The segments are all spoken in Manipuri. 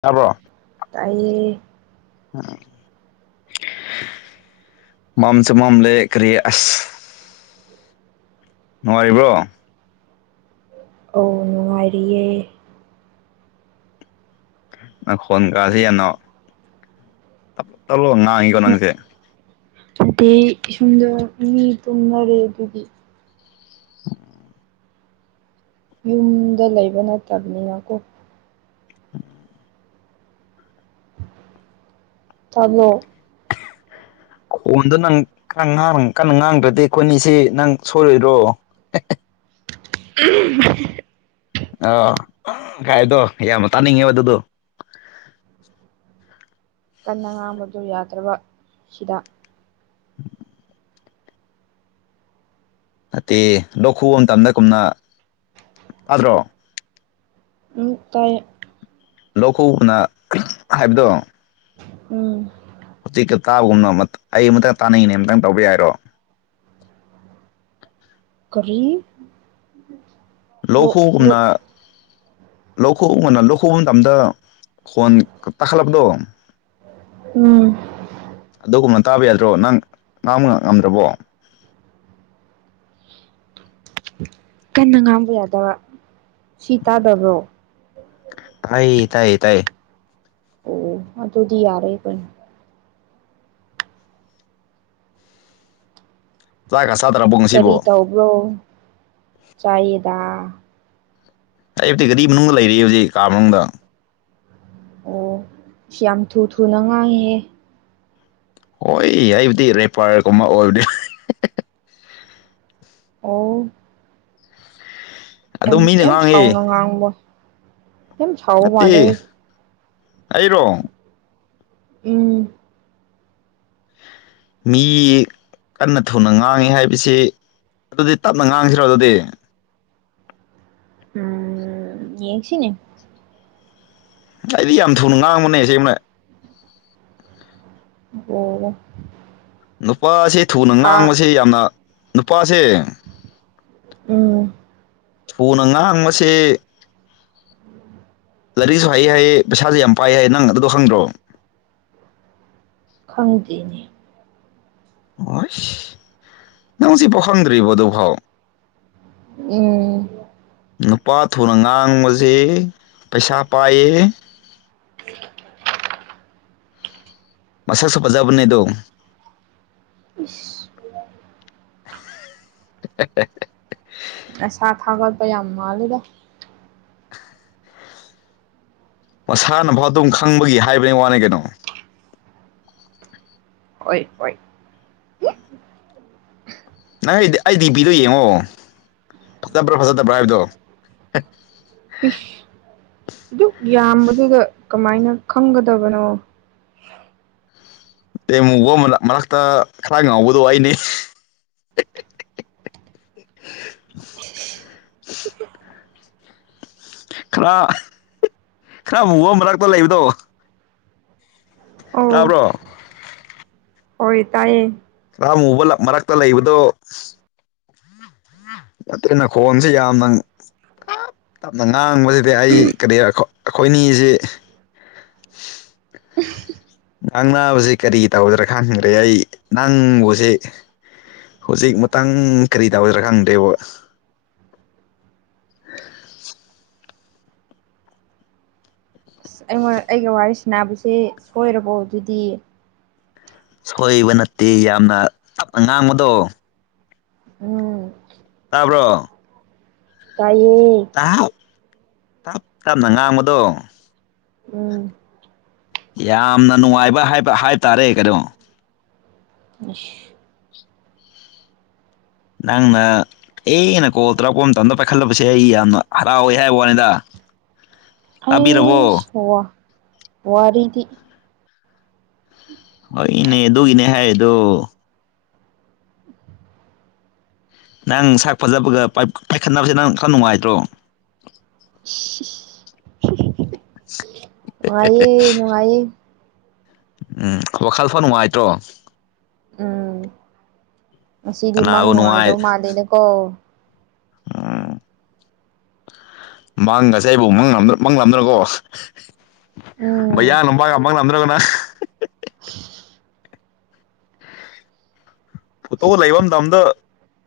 ꯇꯥꯕ꯭ꯔꯣ ꯇꯥꯏꯌꯦ ꯑ ꯃꯥꯝꯆꯥ ꯃꯥꯝꯂ ꯀꯔꯤ ꯑꯁ ꯅꯨꯡꯉꯔꯤꯕ꯭ꯔꯣ ꯑꯧ ꯅꯨꯡꯉꯥꯏꯔꯤꯌꯦ ꯅꯪꯈꯣꯟ ꯀꯁꯤ ꯌꯅꯣ [unintelligible] ꯉꯥꯡꯉꯤꯀꯣ ꯅꯪꯁꯦ ꯑꯗꯤ ꯏꯁꯁꯨꯝꯗꯣ ꯃꯤ ꯇꯨꯝꯅꯔꯦ ꯑꯗꯨꯒꯤ ꯎꯝ ꯌꯨꯝꯗ ꯂꯩꯕ ꯅꯠꯇꯕꯅꯤꯅ ꯀꯣ ꯎꯝ ꯇꯥꯕ꯭ꯔꯣ ꯈꯣꯟꯗꯣ ꯅꯪꯔ ꯀꯟꯅ ꯉꯥꯡꯗ꯭ꯔꯗꯤ ꯑꯩꯈꯣꯏꯅꯤꯁꯤ ꯅꯪ ꯁꯣꯏꯣꯏꯔꯣ [inaudible] ꯑ ꯀꯥꯏꯗꯣ ꯌꯥꯝꯅ ꯇꯥꯅꯤꯡꯉꯦꯕ ꯑꯗꯨꯗꯣ ꯀꯟꯅ ꯉꯥꯡꯕꯗꯨ ꯌꯥꯗ꯭ꯔꯕ ꯁꯤꯗ ꯎꯝ ꯅꯠꯇꯦ ꯂꯧꯈꯨꯕ ꯃꯇꯝꯗ ꯀꯨꯝꯅ ꯑꯥꯗ꯭ꯔꯣ ꯇꯥꯏ ꯂꯧꯈꯅ ꯍꯥꯏꯕꯗꯣ ꯎꯝ ꯍꯧꯖꯤꯛꯀ ꯇꯥꯕꯒꯨꯝꯅ ꯑꯩ ꯑꯃꯝꯇꯪ ꯇꯥꯅꯉꯤꯅꯦ ꯑꯃꯝꯇꯪ ꯇꯧꯕ ꯌꯥꯏꯔꯣ ꯀꯔꯤ ꯂꯣꯛ ꯂꯣꯛ ꯂꯧꯈꯨꯒꯨꯝꯅ ꯂꯧꯊꯣꯛꯎ ꯉꯅ ꯂꯧꯊꯣꯛꯄ ꯃꯇꯝꯗ ꯈꯣꯟ ꯇꯥꯈꯠꯂꯕꯗꯣ ꯎꯝ ꯑꯗꯨꯒꯨꯝꯅ ꯇꯥꯕ ꯌꯥꯗ꯭ꯔꯣ ꯅꯪ ꯉꯥꯡꯕ ꯉ ꯉꯝꯗ꯭ꯔꯕꯣ ꯀꯟꯅ ꯉꯥꯡꯕ ꯌꯥꯗꯕ ꯁꯤ ꯇꯥꯗꯕ꯭ꯔꯣ ꯇꯥꯏ ꯇꯥꯏꯌꯦ ꯇꯥꯏꯌꯦ ꯑꯣ ꯑꯗꯨꯗꯤ ꯌꯥꯔꯣꯏ ꯀꯩꯅꯣ ꯆꯥꯛꯒ ꯆꯥꯗ꯭ꯔꯕꯣ ꯉꯁꯤꯕꯣ ꯣ ꯆꯥꯏꯗ ꯑꯩ ꯑꯞꯇꯤ ꯒꯥꯔꯤ ꯃꯅꯨꯡꯗ ꯂꯩꯔꯤ ꯍꯧꯖꯤꯛ ꯀꯥ ꯃꯅꯨꯡꯗ ꯑꯣ ꯁꯤ ꯌꯥꯝ ꯊꯨ ꯊꯨꯅ ꯉꯥꯡꯍꯦ ꯍꯣꯏ ꯑꯩꯕꯨꯗꯤ ꯔꯦꯄꯥꯌꯔꯒꯨꯝꯕ ꯑꯣꯏꯕꯗꯤ ꯑꯣ ꯌꯥꯝ ꯑꯗꯨꯝ ꯃꯤꯅ ꯌꯥꯝ ꯉꯥꯡꯉꯤ ꯁꯥꯎꯅ ꯉꯥꯡꯕꯣꯏ ꯅꯠꯇꯦ ꯑꯩꯔꯣ ꯎꯝ ꯃꯤ ꯀꯟꯅ ꯊꯨꯅ ꯉꯥꯡꯉꯤ ꯍꯥꯏꯕꯁꯤ ꯑꯗꯨꯗꯤ ꯇꯞꯅ ꯉꯥꯡꯁꯤꯔꯣ ꯑꯗꯨꯗꯤ ꯎꯝ ꯌꯦꯡꯁꯤꯅꯦ ꯑꯩꯗꯤ ꯌꯥꯝ ꯊꯨꯅ ꯉꯥꯡꯕꯅꯦꯁꯦ ꯑꯃꯅ ꯑꯣ ꯅꯨꯄꯥꯁꯤ ꯊꯨꯅ ꯐꯥ ꯉꯥꯡꯕꯁꯤ ꯌꯥꯝꯅ ꯅꯨꯄꯥꯁꯦ ꯎꯝ ꯊꯣꯟꯅ ꯉꯍꯥꯡꯕꯁꯦ ꯂꯥꯏꯔꯤꯛꯁꯨ ꯍꯩꯌꯦ ꯍꯥꯏꯌꯦ ꯄꯩꯁꯥꯁꯨ ꯌꯥꯝ ꯄꯥꯏ ꯍꯥꯏꯌꯦ ꯅꯪ ꯑꯗꯨꯗꯣ ꯈꯪꯗ꯭ꯔꯣꯕ ꯈꯪꯗ꯭ꯔꯤꯅꯦ ꯍ ꯅꯪ ꯁꯤ ꯄꯣꯛꯈꯪꯗ꯭ꯔꯤꯕ ꯑꯗꯨ ꯐꯥꯎ ꯎꯝ ꯅꯨꯄꯥ ꯊꯨꯅ ꯉꯥꯡꯕꯕꯁꯤꯦ ꯄꯩꯁꯥ ꯄꯥꯏꯌꯦ ꯎ ꯃꯁꯥ ꯁꯄꯖꯥꯕ ꯅꯗꯣ ꯏꯁꯁ [inaudible] ꯑꯁꯥ ꯊꯥꯒꯠꯄ ꯌꯥꯝ ꯃꯥꯜꯂꯦꯗꯣ ꯃꯁꯥꯅꯐꯥꯎ ꯑꯗꯨꯝ ꯈꯪꯕꯒꯤ ꯍꯥꯏꯕꯅꯤ ꯋꯥꯅꯤ ꯀꯩꯅꯣ ꯍꯣꯏ ꯍꯣꯏ ꯅꯪ ꯑꯩꯗꯤ ꯑꯩ ꯗꯤ ꯄꯤꯗꯣ ꯌꯦꯡꯉꯣ ꯐꯖꯕ꯭ꯔꯥ ꯐꯖꯗꯕ꯭ꯔꯥ ꯍꯥꯏꯕꯗꯣ ꯄꯤꯁ ꯑꯗꯨꯛ ꯌꯥꯝꯕꯗꯨꯗ ꯀꯃꯥꯏꯅ ꯈꯪꯒꯗꯕꯅꯣ ꯇ ꯑꯃꯨꯕꯛ ꯃꯔꯛꯇ ꯈꯔ ꯉꯥꯎꯕꯗꯣ ꯑꯩꯅꯦ ꯈꯔ ꯈꯔ ꯃꯨꯕ ꯃꯔꯛꯇ ꯂꯩꯕꯗꯣ ꯑꯧ ꯇꯥꯕ꯭ꯔꯣ ꯍꯣꯏ ꯇꯥꯏꯌꯦ ꯈ ꯑꯃꯨꯕ ꯃꯔꯛꯇ ꯂꯩꯕꯗꯣ ꯅꯇꯩꯅ ꯈꯣꯟꯁꯦ ꯌꯥꯝꯅ ꯌꯥꯝꯅ ꯉꯥꯡꯕꯁꯤꯗꯤ ꯑꯩ ꯀꯔꯤ ꯑꯩꯈꯣꯏ ꯑꯅꯤꯁꯤ ꯅꯪ ꯅꯥꯕꯁꯤ ꯀꯔꯤꯒꯤ ꯇꯧꯗ꯭ꯔꯥ ꯈꯪꯗ꯭ꯔꯦ ꯑꯩ ꯅꯪꯕꯨꯁ ꯍꯧꯖꯤꯛ ꯃꯇꯥꯡ ꯀꯔꯤ ꯇꯎꯗꯔꯥ ꯈꯪꯗꯦꯕ [inaudible] ꯍꯣꯢꯏ ꯑꯩꯒ ꯋꯥꯔꯤ ꯁꯁꯦ ꯁꯣꯏꯔꯕꯣ ꯑꯗꯨꯗꯤ ꯁꯣꯏꯕ ꯅꯠꯇꯦ ꯌꯥꯝꯅ ꯇꯞꯅ ꯉꯥꯡꯕꯗꯣ ꯎꯝ ꯇꯥꯕ꯭ꯔꯣ ꯇꯥꯏꯌꯦ ꯇꯞ ꯇꯞ ꯇꯞꯅ ꯉꯥꯡꯕꯗꯣ ꯎꯝ ꯌꯥꯝꯅ ꯅꯨꯡꯉꯥꯏꯕ ꯍꯥꯏꯕ ꯍꯥꯏꯕ ꯇꯥꯔꯦ ꯀꯩꯅꯣ ꯑ ꯅꯪꯅ ꯑꯩꯅꯀꯣ ꯇꯔꯥꯞꯄ ꯑꯃꯇ ꯑꯗ ꯄꯥꯏꯈꯠꯂꯕꯁꯦ ꯑꯩ ꯌꯥꯝꯅ ꯍꯔꯥꯎꯋꯦ ꯍꯥꯏꯕ ꯋꯥꯅꯤꯗ ꯑ ꯇꯥꯕꯤꯔꯕꯣ ꯑꯩꯁ ꯋꯥꯔꯤꯗꯤ ꯍ ꯏꯅꯦ ꯑꯗꯨꯒꯤꯅꯦ ꯍꯥꯏꯗꯣ ꯅꯪ ꯁꯥꯛ ꯐꯖꯕꯒ ꯄꯥꯏꯈꯠꯅꯕꯁꯦ ꯅꯪ ꯈꯔ ꯅꯨꯡꯉꯥꯏꯇ꯭ꯔꯣ ꯏꯁ [inaudible] ꯉꯅꯨꯡꯌꯦ ꯅꯨꯡꯉꯑꯌꯦ ꯎꯝ ꯋꯥꯈꯜ ꯐꯣ ꯅꯨꯡꯉꯥꯏꯇ꯭ꯔꯣ ꯎꯝ ꯉꯁꯤꯗꯤ ꯃꯪ ꯀꯅꯥꯕꯨ ꯅꯨꯡꯉꯥꯏꯗꯧ ꯃꯥꯜꯂꯦꯅꯦꯀꯣ ꯑ ꯃꯪ ꯉꯁꯦ ꯑꯩꯕꯨ ꯃꯪꯂꯝꯗ꯭ꯔꯣ ꯃꯪꯂꯝꯂꯝꯗ꯭ꯔꯀꯣ ꯎꯝ ꯃꯌꯥꯡ ꯅꯄꯥꯄ ꯉꯝꯗ꯭ꯔꯒꯅ ꯐꯣꯇꯣ ꯂꯩꯕ ꯃꯇꯝꯗ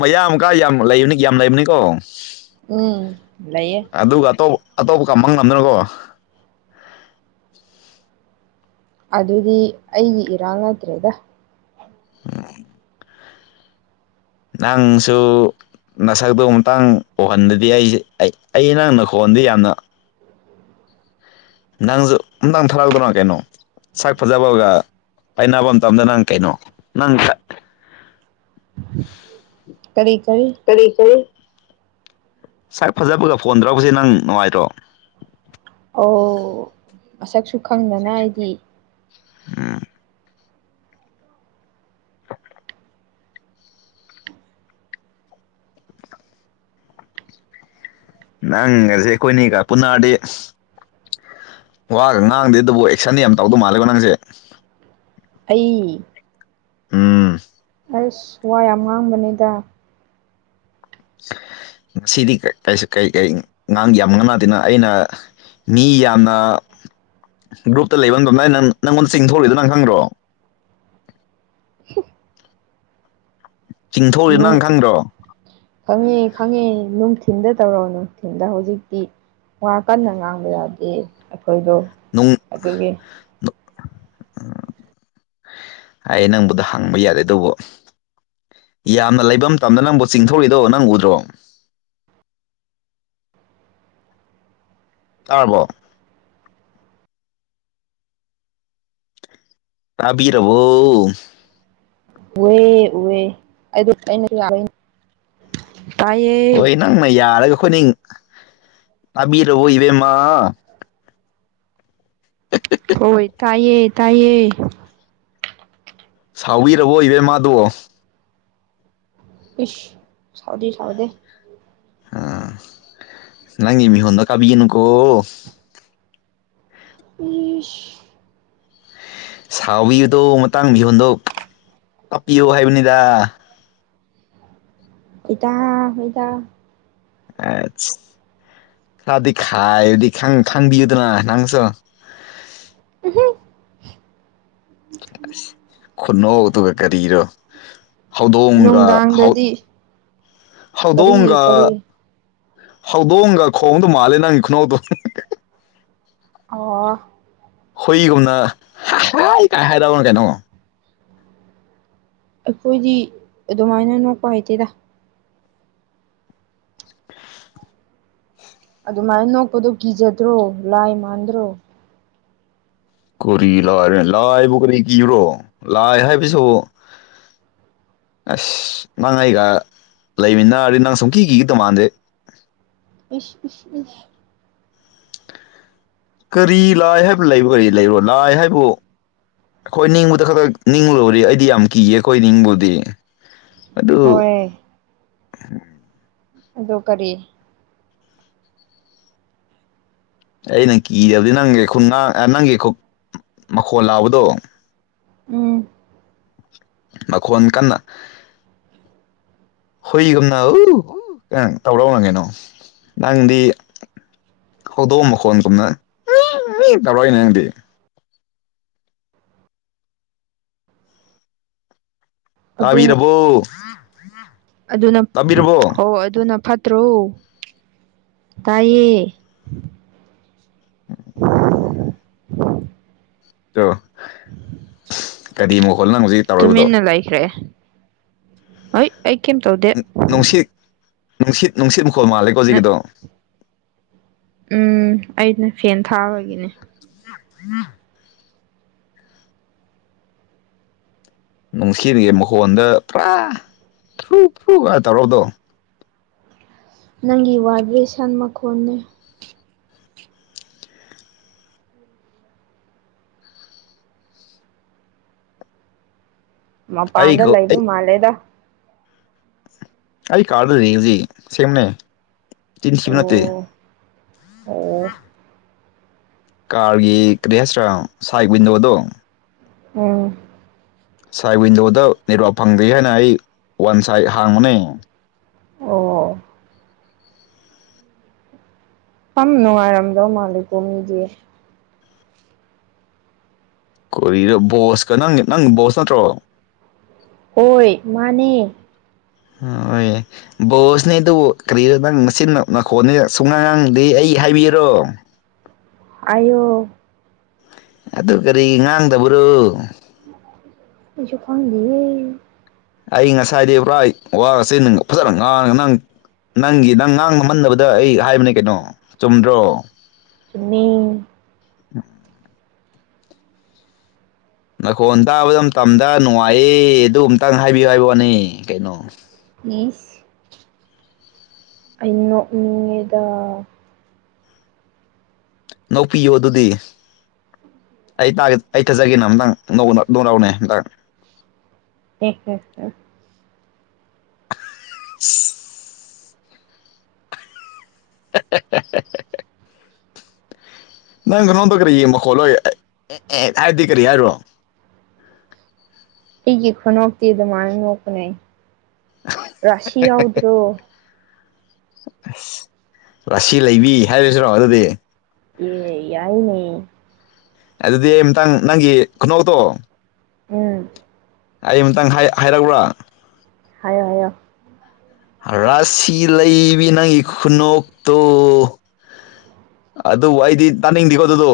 ꯃꯌꯥ ꯑꯃꯀ ꯌꯥꯝ ꯂꯩꯕꯅꯤ ꯌꯥꯝ ꯂꯩꯕꯅꯤꯀꯣ ꯎꯝ ꯂꯩꯌꯦ ꯑꯗꯨꯒ ꯑꯇꯣꯞ ꯑꯇꯣꯞꯄ ꯀꯝꯕ ꯉꯝꯗꯅꯀꯣ ꯑꯗꯨꯗꯤ ꯑꯩꯒꯤ ꯏꯔꯥꯡ ꯅꯠꯇ꯭ꯔꯦꯗ ꯅꯥꯡꯁꯨ ꯅꯁꯛꯇꯨ ꯃꯇꯥꯡ ꯎꯍꯟꯗꯗꯤ ꯑꯩꯁꯦ ꯑꯩ ꯅꯛ ꯅꯈꯣꯟꯗ ꯌꯥꯝꯅ ꯅꯪꯁꯨ ꯅꯪ ꯊꯥꯔꯥꯜꯗꯣ ꯀꯩꯅꯣ ꯁꯛ ꯐꯖꯕꯒ ꯄꯥꯏꯅꯕ ꯃꯇꯝꯗ ꯅꯪ ꯀꯩꯅꯣ ꯅꯪ [unintelligible] ꯀꯔꯤ ꯀꯔꯤ ꯀꯔꯤ ꯀꯔꯤ ꯉꯥꯏ ꯐꯖꯕꯒ ꯐꯣꯟ ꯇꯧꯔꯛꯁꯤ ꯅꯪ ꯅꯨꯡꯉꯥꯏꯇ꯭ꯔꯣ ꯑꯣ ꯃꯁꯛꯁꯨ ꯈꯪꯗꯅ ꯑꯩꯗꯤ ꯑ ꯅꯪ ꯉꯁꯦ ꯑꯩꯈꯣꯏꯅꯤꯒ ꯄꯨꯟꯅꯔꯗꯤ ꯋꯥꯒ ꯉꯥꯡꯗꯦ ꯑꯗꯨꯕꯨ ꯑꯦꯛꯁꯟꯗꯤ ꯌꯥꯝ ꯇꯧꯗꯧ ꯃꯥꯜꯂꯦꯕꯣ ꯅꯪꯁꯦ ꯑꯩ ꯑ ꯑꯁ ꯋꯥ ꯌꯥꯝ ꯉꯥꯡꯕꯅꯤꯗ ꯉꯁꯤꯗꯤ ꯀ ꯀꯔꯤ ꯑꯉꯥꯡ ꯌꯥꯝꯅꯅꯥꯗꯅ ꯑꯩꯅ ꯃꯤ ꯌꯥꯝꯅ ꯒ꯭ꯔꯨꯞꯇ ꯂꯩꯕ ꯃꯇꯝꯗ ꯅꯪ ꯅꯪꯉꯣꯟꯗ ꯆꯤꯡꯊꯣꯔꯂꯤꯗ ꯅꯪ ꯈꯪꯗ꯭ꯔꯣ ꯆꯤꯡꯊꯣꯛꯎꯔꯤ ꯅꯪ ꯅꯨꯡ ꯈꯪꯗ꯭ꯔꯣ ꯈꯪꯉꯦ ꯈꯪꯉꯦ ꯅꯨꯡꯊꯤꯟꯗ ꯇꯧꯔꯣ ꯅꯨꯡꯊꯤꯟꯗ ꯍꯧꯖꯤꯛꯇꯤ ꯋꯥ ꯀꯟꯅ ꯉꯥꯡꯕ ꯌꯥꯗꯦ ꯑꯩꯈꯣꯏꯗꯣ ꯅꯣꯡ ꯑꯗꯨꯒꯤ ꯑꯩ ꯅꯪꯕꯨꯗ ꯍꯪꯕ ꯌꯥꯗꯦ ꯇꯧꯕ ꯌꯥꯝꯅ ꯂꯩꯐꯝ ꯇꯝꯗ ꯅꯪꯕꯨ ꯆꯤꯡꯊꯧꯔꯤꯗꯣ ꯅꯪ ꯎꯗ꯭ꯔꯣ ꯇꯥꯔꯕꯣ ꯇꯥꯕꯤꯔꯕꯣ ꯎꯑꯦ ꯎꯍꯦ ꯑꯩ ꯑꯩꯅ ꯌꯥ ꯇꯥꯏꯌꯦ ꯍꯣꯏ ꯅꯪꯅ ꯌꯥꯔꯒ ꯑꯩꯈꯣꯏꯅꯤꯡ ꯇꯥꯕꯤꯔꯕ ꯏꯕꯦꯝꯃ [unintelligible] ꯍꯣꯏ ꯇꯥꯏꯌꯦ ꯇꯥꯏꯌꯦ ꯁꯥꯎꯕꯤꯔꯕꯣ ꯏꯕꯦꯝ ꯃꯥꯗꯣ ꯑꯁ ꯁꯥꯎꯗꯦ ꯁꯥꯎꯗꯦ ꯑꯥ ꯅꯪꯒꯤ ꯃꯤꯍꯣꯟꯗꯣ ꯀꯥꯕꯤꯒꯅꯨꯀꯣ ꯏꯁ ꯁꯥꯎꯕꯤꯕꯗꯣ ꯃꯇꯥꯡ ꯃꯤꯍꯣꯟꯗꯣꯛ ꯇꯞꯄꯤꯌꯣ ꯍꯥꯏꯕꯅꯤꯗ ꯍꯗ ꯍꯗ ꯑ ꯈꯔꯗꯤ ꯈꯥꯏꯗꯤ ꯈꯥꯡꯕꯤꯌꯨꯗꯅ ꯅꯪꯁꯣ [unintelligible] ꯑꯁ ꯈꯨꯅꯧꯗꯨꯒ ꯀꯔꯤꯔꯣ ꯍꯧꯗꯣꯡꯒ ꯍꯧ ꯅꯨꯡꯗꯥꯡꯗꯗꯤ ꯀꯔꯤ ꯍꯧꯗꯣꯡꯒ ꯀꯔꯤ ꯍꯧꯗꯣꯡꯒ ꯈꯣꯡꯗꯧ ꯃꯥꯜꯂꯦ ꯅꯪꯒꯤ ꯈꯨꯅꯣꯛꯇꯣ ꯑꯣ ꯍꯨꯏꯒꯨꯝꯅ ꯍꯥꯏ ꯀꯥꯏ ꯍꯥꯏꯗꯕꯅꯣ ꯀꯩꯅꯣ ꯑꯩꯈꯣꯏꯗꯤ ꯑꯗꯨꯃꯥꯏꯅ ꯅꯣꯛꯄ ꯍꯩꯇꯦꯗ [unintelligible] [inaudible] ꯑꯗꯨꯃꯥꯏꯅ ꯅꯣꯛꯄꯗꯣ ꯀꯤꯖꯗ꯭ꯔꯣ ꯂꯥꯏ ꯃꯥꯟꯗ꯭ꯔꯣ ꯀꯔꯤ ꯂꯥꯏꯔ ꯂꯥꯏꯕꯨ ꯀꯔꯤ ꯀꯤꯕ꯭ꯔꯣ ꯂꯥꯏ ꯍꯥꯏꯕꯁꯨ ꯑꯁ ꯅꯪ ꯑꯩꯒ ꯂꯩꯃꯤꯟꯅꯔꯗꯤ ꯅꯪ ꯁꯨꯝ ꯀꯤ ꯀꯤꯒꯗ ꯃꯥꯟꯗꯦ ꯏꯁ ꯏꯁ ꯀꯔꯤ ꯂꯥꯏ ꯍꯥꯏꯕ ꯂꯩꯕ꯭ꯔꯥ ꯀꯔꯤ ꯂꯩꯔꯣ ꯂꯥꯏ ꯍꯥꯏꯕꯕꯨ ꯑꯩꯈꯣꯏ ꯅꯤꯡꯕꯨꯗ ꯈꯛꯇꯛ ꯅꯤꯡ ꯂꯧꯨꯔꯤ ꯑꯩꯗꯤ ꯌꯥꯝ ꯀꯤꯌꯦ ꯑꯩꯈꯣꯏ ꯅꯤꯡꯕꯨꯗꯤ ꯑꯗꯨ ꯍꯣꯏ ꯑꯗꯨ ꯀꯔꯤ ꯑꯩꯅ ꯀꯤ ꯍꯏꯕꯗꯤ ꯅꯪꯒꯤ ꯈꯨꯟ ꯉꯥꯡ ꯅꯪꯒꯤ ꯃꯈꯣꯟ ꯂꯥꯎꯕꯗꯣ ꯎꯝ ꯃꯈꯣꯟ ꯀꯟꯅ ꯍꯣꯏꯒꯨꯝꯅ ꯀ ꯇꯥꯎꯔꯥꯎꯅ ꯀꯩꯅꯣ ꯅꯪꯗꯤ ꯍꯧꯗꯣꯡꯑ ꯃꯈꯣꯟꯒꯨꯝꯅ ꯇꯧꯔꯏꯅꯦ ꯅꯪꯗꯤ ꯑꯗꯨꯅ ꯇꯥꯕꯤꯔꯕꯣ ꯑꯗꯨꯅ ꯇꯥꯕꯤꯔꯕꯣ ꯍꯣ ꯑꯗꯨꯅ ꯐꯠꯇ꯭ꯔꯣ ꯇꯥꯏꯌꯦ ꯎ ꯑꯣ ꯀꯔꯤ ꯑꯃꯨꯛ ꯍꯣꯜ ꯅꯪ ꯍꯧꯖꯤꯛ ꯇꯧꯔꯛꯏꯕꯗꯣ ꯇꯨꯃꯤꯟꯅ ꯂꯩꯈ꯭ꯔꯦ ꯍꯣꯏ ꯑꯩ ꯀꯩꯝ ꯇꯧꯗꯦ ꯅꯨꯡꯁꯤꯠ ꯅꯨꯡꯁꯤꯠ ꯅꯨꯡꯁꯤꯠ ꯃꯈꯨꯣꯜ ꯃꯥꯜꯂꯦꯀꯣꯖꯤꯒꯤꯗꯣ ꯎꯝ ꯑꯩꯅ ꯐꯦꯟ ꯊꯥꯕꯒꯤꯅꯦ ꯎ ꯅꯨꯡꯁꯤꯔꯤꯉꯦ ꯃꯈꯣꯟꯗ ꯄꯨꯔꯥ ꯊ꯭ꯔꯨ ꯊ꯭ꯔꯨ ꯀ ꯇꯧꯔꯔꯕꯗꯣ ꯅꯪꯒꯤ ꯋꯥꯗꯒꯤ ꯁꯟ ꯃꯈꯣꯟꯅꯦ ꯑꯩ ꯃꯄꯥꯟꯗ ꯂꯩꯕ ꯑꯩ ꯃꯥꯜꯂꯦꯗ ꯑꯩ ꯀꯥꯔꯗ ꯌꯦꯡꯁꯤ ꯁꯦꯝꯅꯦ ꯇꯤꯟ ꯁꯤꯕ ꯅꯠꯇꯦ ꯑꯣ ꯑꯣ ꯀꯥꯔꯒꯤ ꯀꯔꯤ ꯍꯥꯏꯁ꯭ꯔꯥ ꯁꯥꯏ ꯋꯤꯟꯗꯣꯗꯣ ꯎꯝ ꯁꯥꯏꯠ ꯋꯤꯟꯗꯣꯗ ꯅꯦꯠꯋꯥꯛ ꯐꯪꯗꯦ ꯍꯥꯏꯅ ꯑꯩ ꯋꯥꯟ ꯁꯥꯏꯠ ꯍꯥꯡꯕꯅꯦ ꯑꯣ ꯐꯅꯨ ꯋꯥꯔꯝꯗ ꯃꯥꯂꯨꯝꯦ ꯀꯣꯗ ꯕꯣꯁꯀ ꯅꯪ ꯅꯪ ꯕꯣꯁ ꯅꯠꯇ꯭ꯔꯣ ꯍꯣꯏ ꯃꯥꯅꯦ ꯑꯥ ꯍꯣꯢ ꯕꯣꯁꯅꯦ ꯑꯗꯨ ꯀꯔꯤ ꯅꯪ ꯃꯆꯤꯟ ꯅꯈꯣꯟꯅꯤ ꯁꯨꯡꯉꯥꯡ ꯉꯥꯡꯗꯦ ꯑꯩ ꯍꯥꯏꯕꯤꯋꯨꯔꯣ ꯍꯥꯢꯌꯣ ꯑꯗꯨ ꯀꯔꯤ ꯉꯥꯡꯗꯕ꯭ꯔꯣ ꯑꯩꯁꯨ ꯈꯥꯡꯗꯦꯌꯦ ꯑꯩ ꯉꯁꯥꯏꯗꯤ ꯄꯨꯔꯥ ꯋꯥꯒꯁꯤ ꯅꯪ ꯐꯖꯅ ꯉꯥꯡꯉꯒ ꯅꯪ ꯅꯪꯒꯤ ꯅꯪ ꯉꯥꯡ ꯉꯝꯍꯟꯅꯕꯗ ꯑꯩ ꯍꯥꯏꯕꯅꯦ ꯀꯩꯅꯣ ꯆꯨꯝꯗ꯭ꯔꯣ ꯆꯅꯤ ꯈꯣꯟ ꯇꯥꯕꯗ ꯃꯇꯝꯗ ꯅꯨꯡꯉꯥꯏꯌꯦ ꯑꯗꯨ ꯑꯇꯪ ꯍꯥꯏꯕꯤꯌꯨ ꯍꯥꯏꯕꯅꯦ ꯀꯩꯅꯣ ꯃꯤꯅꯤꯁ ꯑ ꯅꯣꯛꯅꯤꯡꯉꯩꯗ ꯎꯄꯤꯌꯣ ꯑꯗꯨꯗꯤ ꯑꯩ ꯑꯩ ꯊꯠꯆꯒꯦꯅ ꯑꯨꯇꯪ ꯅꯧꯔꯎꯅꯦ ꯑꯝꯇꯪ ꯑꯦ ꯍꯦ ꯍꯦ [inaudible] ꯅꯪ ꯅꯔꯣꯡꯗꯣ ꯀꯔꯤ ꯀꯔꯤꯒꯤ ꯃꯈꯣꯜꯂ ꯑꯦ ꯑꯦ ꯍꯥꯏꯗꯤ ꯀꯔꯤ ꯍꯥꯏꯔꯣ ꯑꯩꯒꯤ ꯈꯨꯅꯣꯛꯇꯤ ꯑꯗꯨꯃꯥꯏꯅ ꯅꯣꯛꯄꯅꯦ ꯔꯥꯁꯤ ꯌꯥꯎꯗ꯭ꯔꯣ ꯑꯁ ꯔꯁꯤ ꯂꯩꯕꯤ ꯍꯥꯏꯔꯁꯤꯔꯣ ꯑꯗꯨꯗꯤ ꯑꯦ ꯌꯥꯏ ꯅꯦ ꯑꯗꯨꯗꯤꯥ ꯃꯊꯪꯪꯅꯪꯒꯤ ꯈꯨꯅꯣꯛꯇꯣ ꯎꯝ ꯑꯩ ꯑꯃꯨꯛꯇꯪ ꯍꯥꯏꯔꯛꯎꯔꯥ ꯍꯥꯏꯌꯣ ꯍꯥꯏꯌꯣ ꯔꯥꯁꯤ ꯂꯩꯕꯤ ꯅꯪꯒꯤ ꯈꯨꯅꯣꯛꯇꯨ ꯑꯗꯨꯕꯨ ꯑꯩꯗꯤ ꯇꯥꯅꯤꯡꯗꯦꯀꯣ ꯑꯗꯨꯗꯣ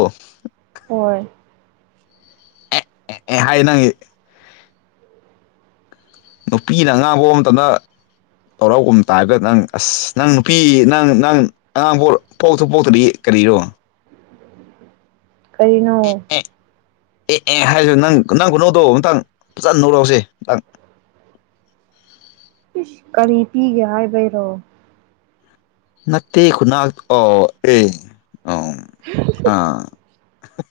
ꯍꯣꯏ ꯑꯦ ꯑꯦ ꯑꯦ ꯍꯥꯏ ꯅꯪ ꯅꯨꯄꯤꯅ ꯑꯉꯥꯡ ꯃꯇꯝꯗ ꯇꯧꯔꯒꯨꯝ ꯇꯥꯢꯒ ꯅꯪ ꯑꯁ ꯅꯪ ꯅꯨꯄꯤ ꯅꯪ ꯅꯪ ꯑꯉꯥꯡꯡ ꯄꯣ ꯄꯣꯛꯁꯨ ꯄꯣꯛꯇ꯭ꯔꯤ ꯀꯔꯤꯔꯣ ꯑꯦ ꯀꯔꯤꯅꯣ ꯑꯦ ꯑꯦ ꯑꯦ ꯍꯥꯏꯔ ꯅꯪ ꯅꯪ ꯈꯨꯅꯣꯛꯇꯣ ꯃꯇꯪ ꯐꯖꯅ ꯅꯣꯛꯔꯛꯎꯁꯦ ꯏꯁ ꯀꯔꯤ ꯄꯤꯒꯦ ꯍꯥꯏꯕꯩꯔꯣ ꯅꯠꯇꯦ ꯈꯨꯅꯥꯟ ꯑꯣ ꯑꯦ ꯑ ꯑꯥ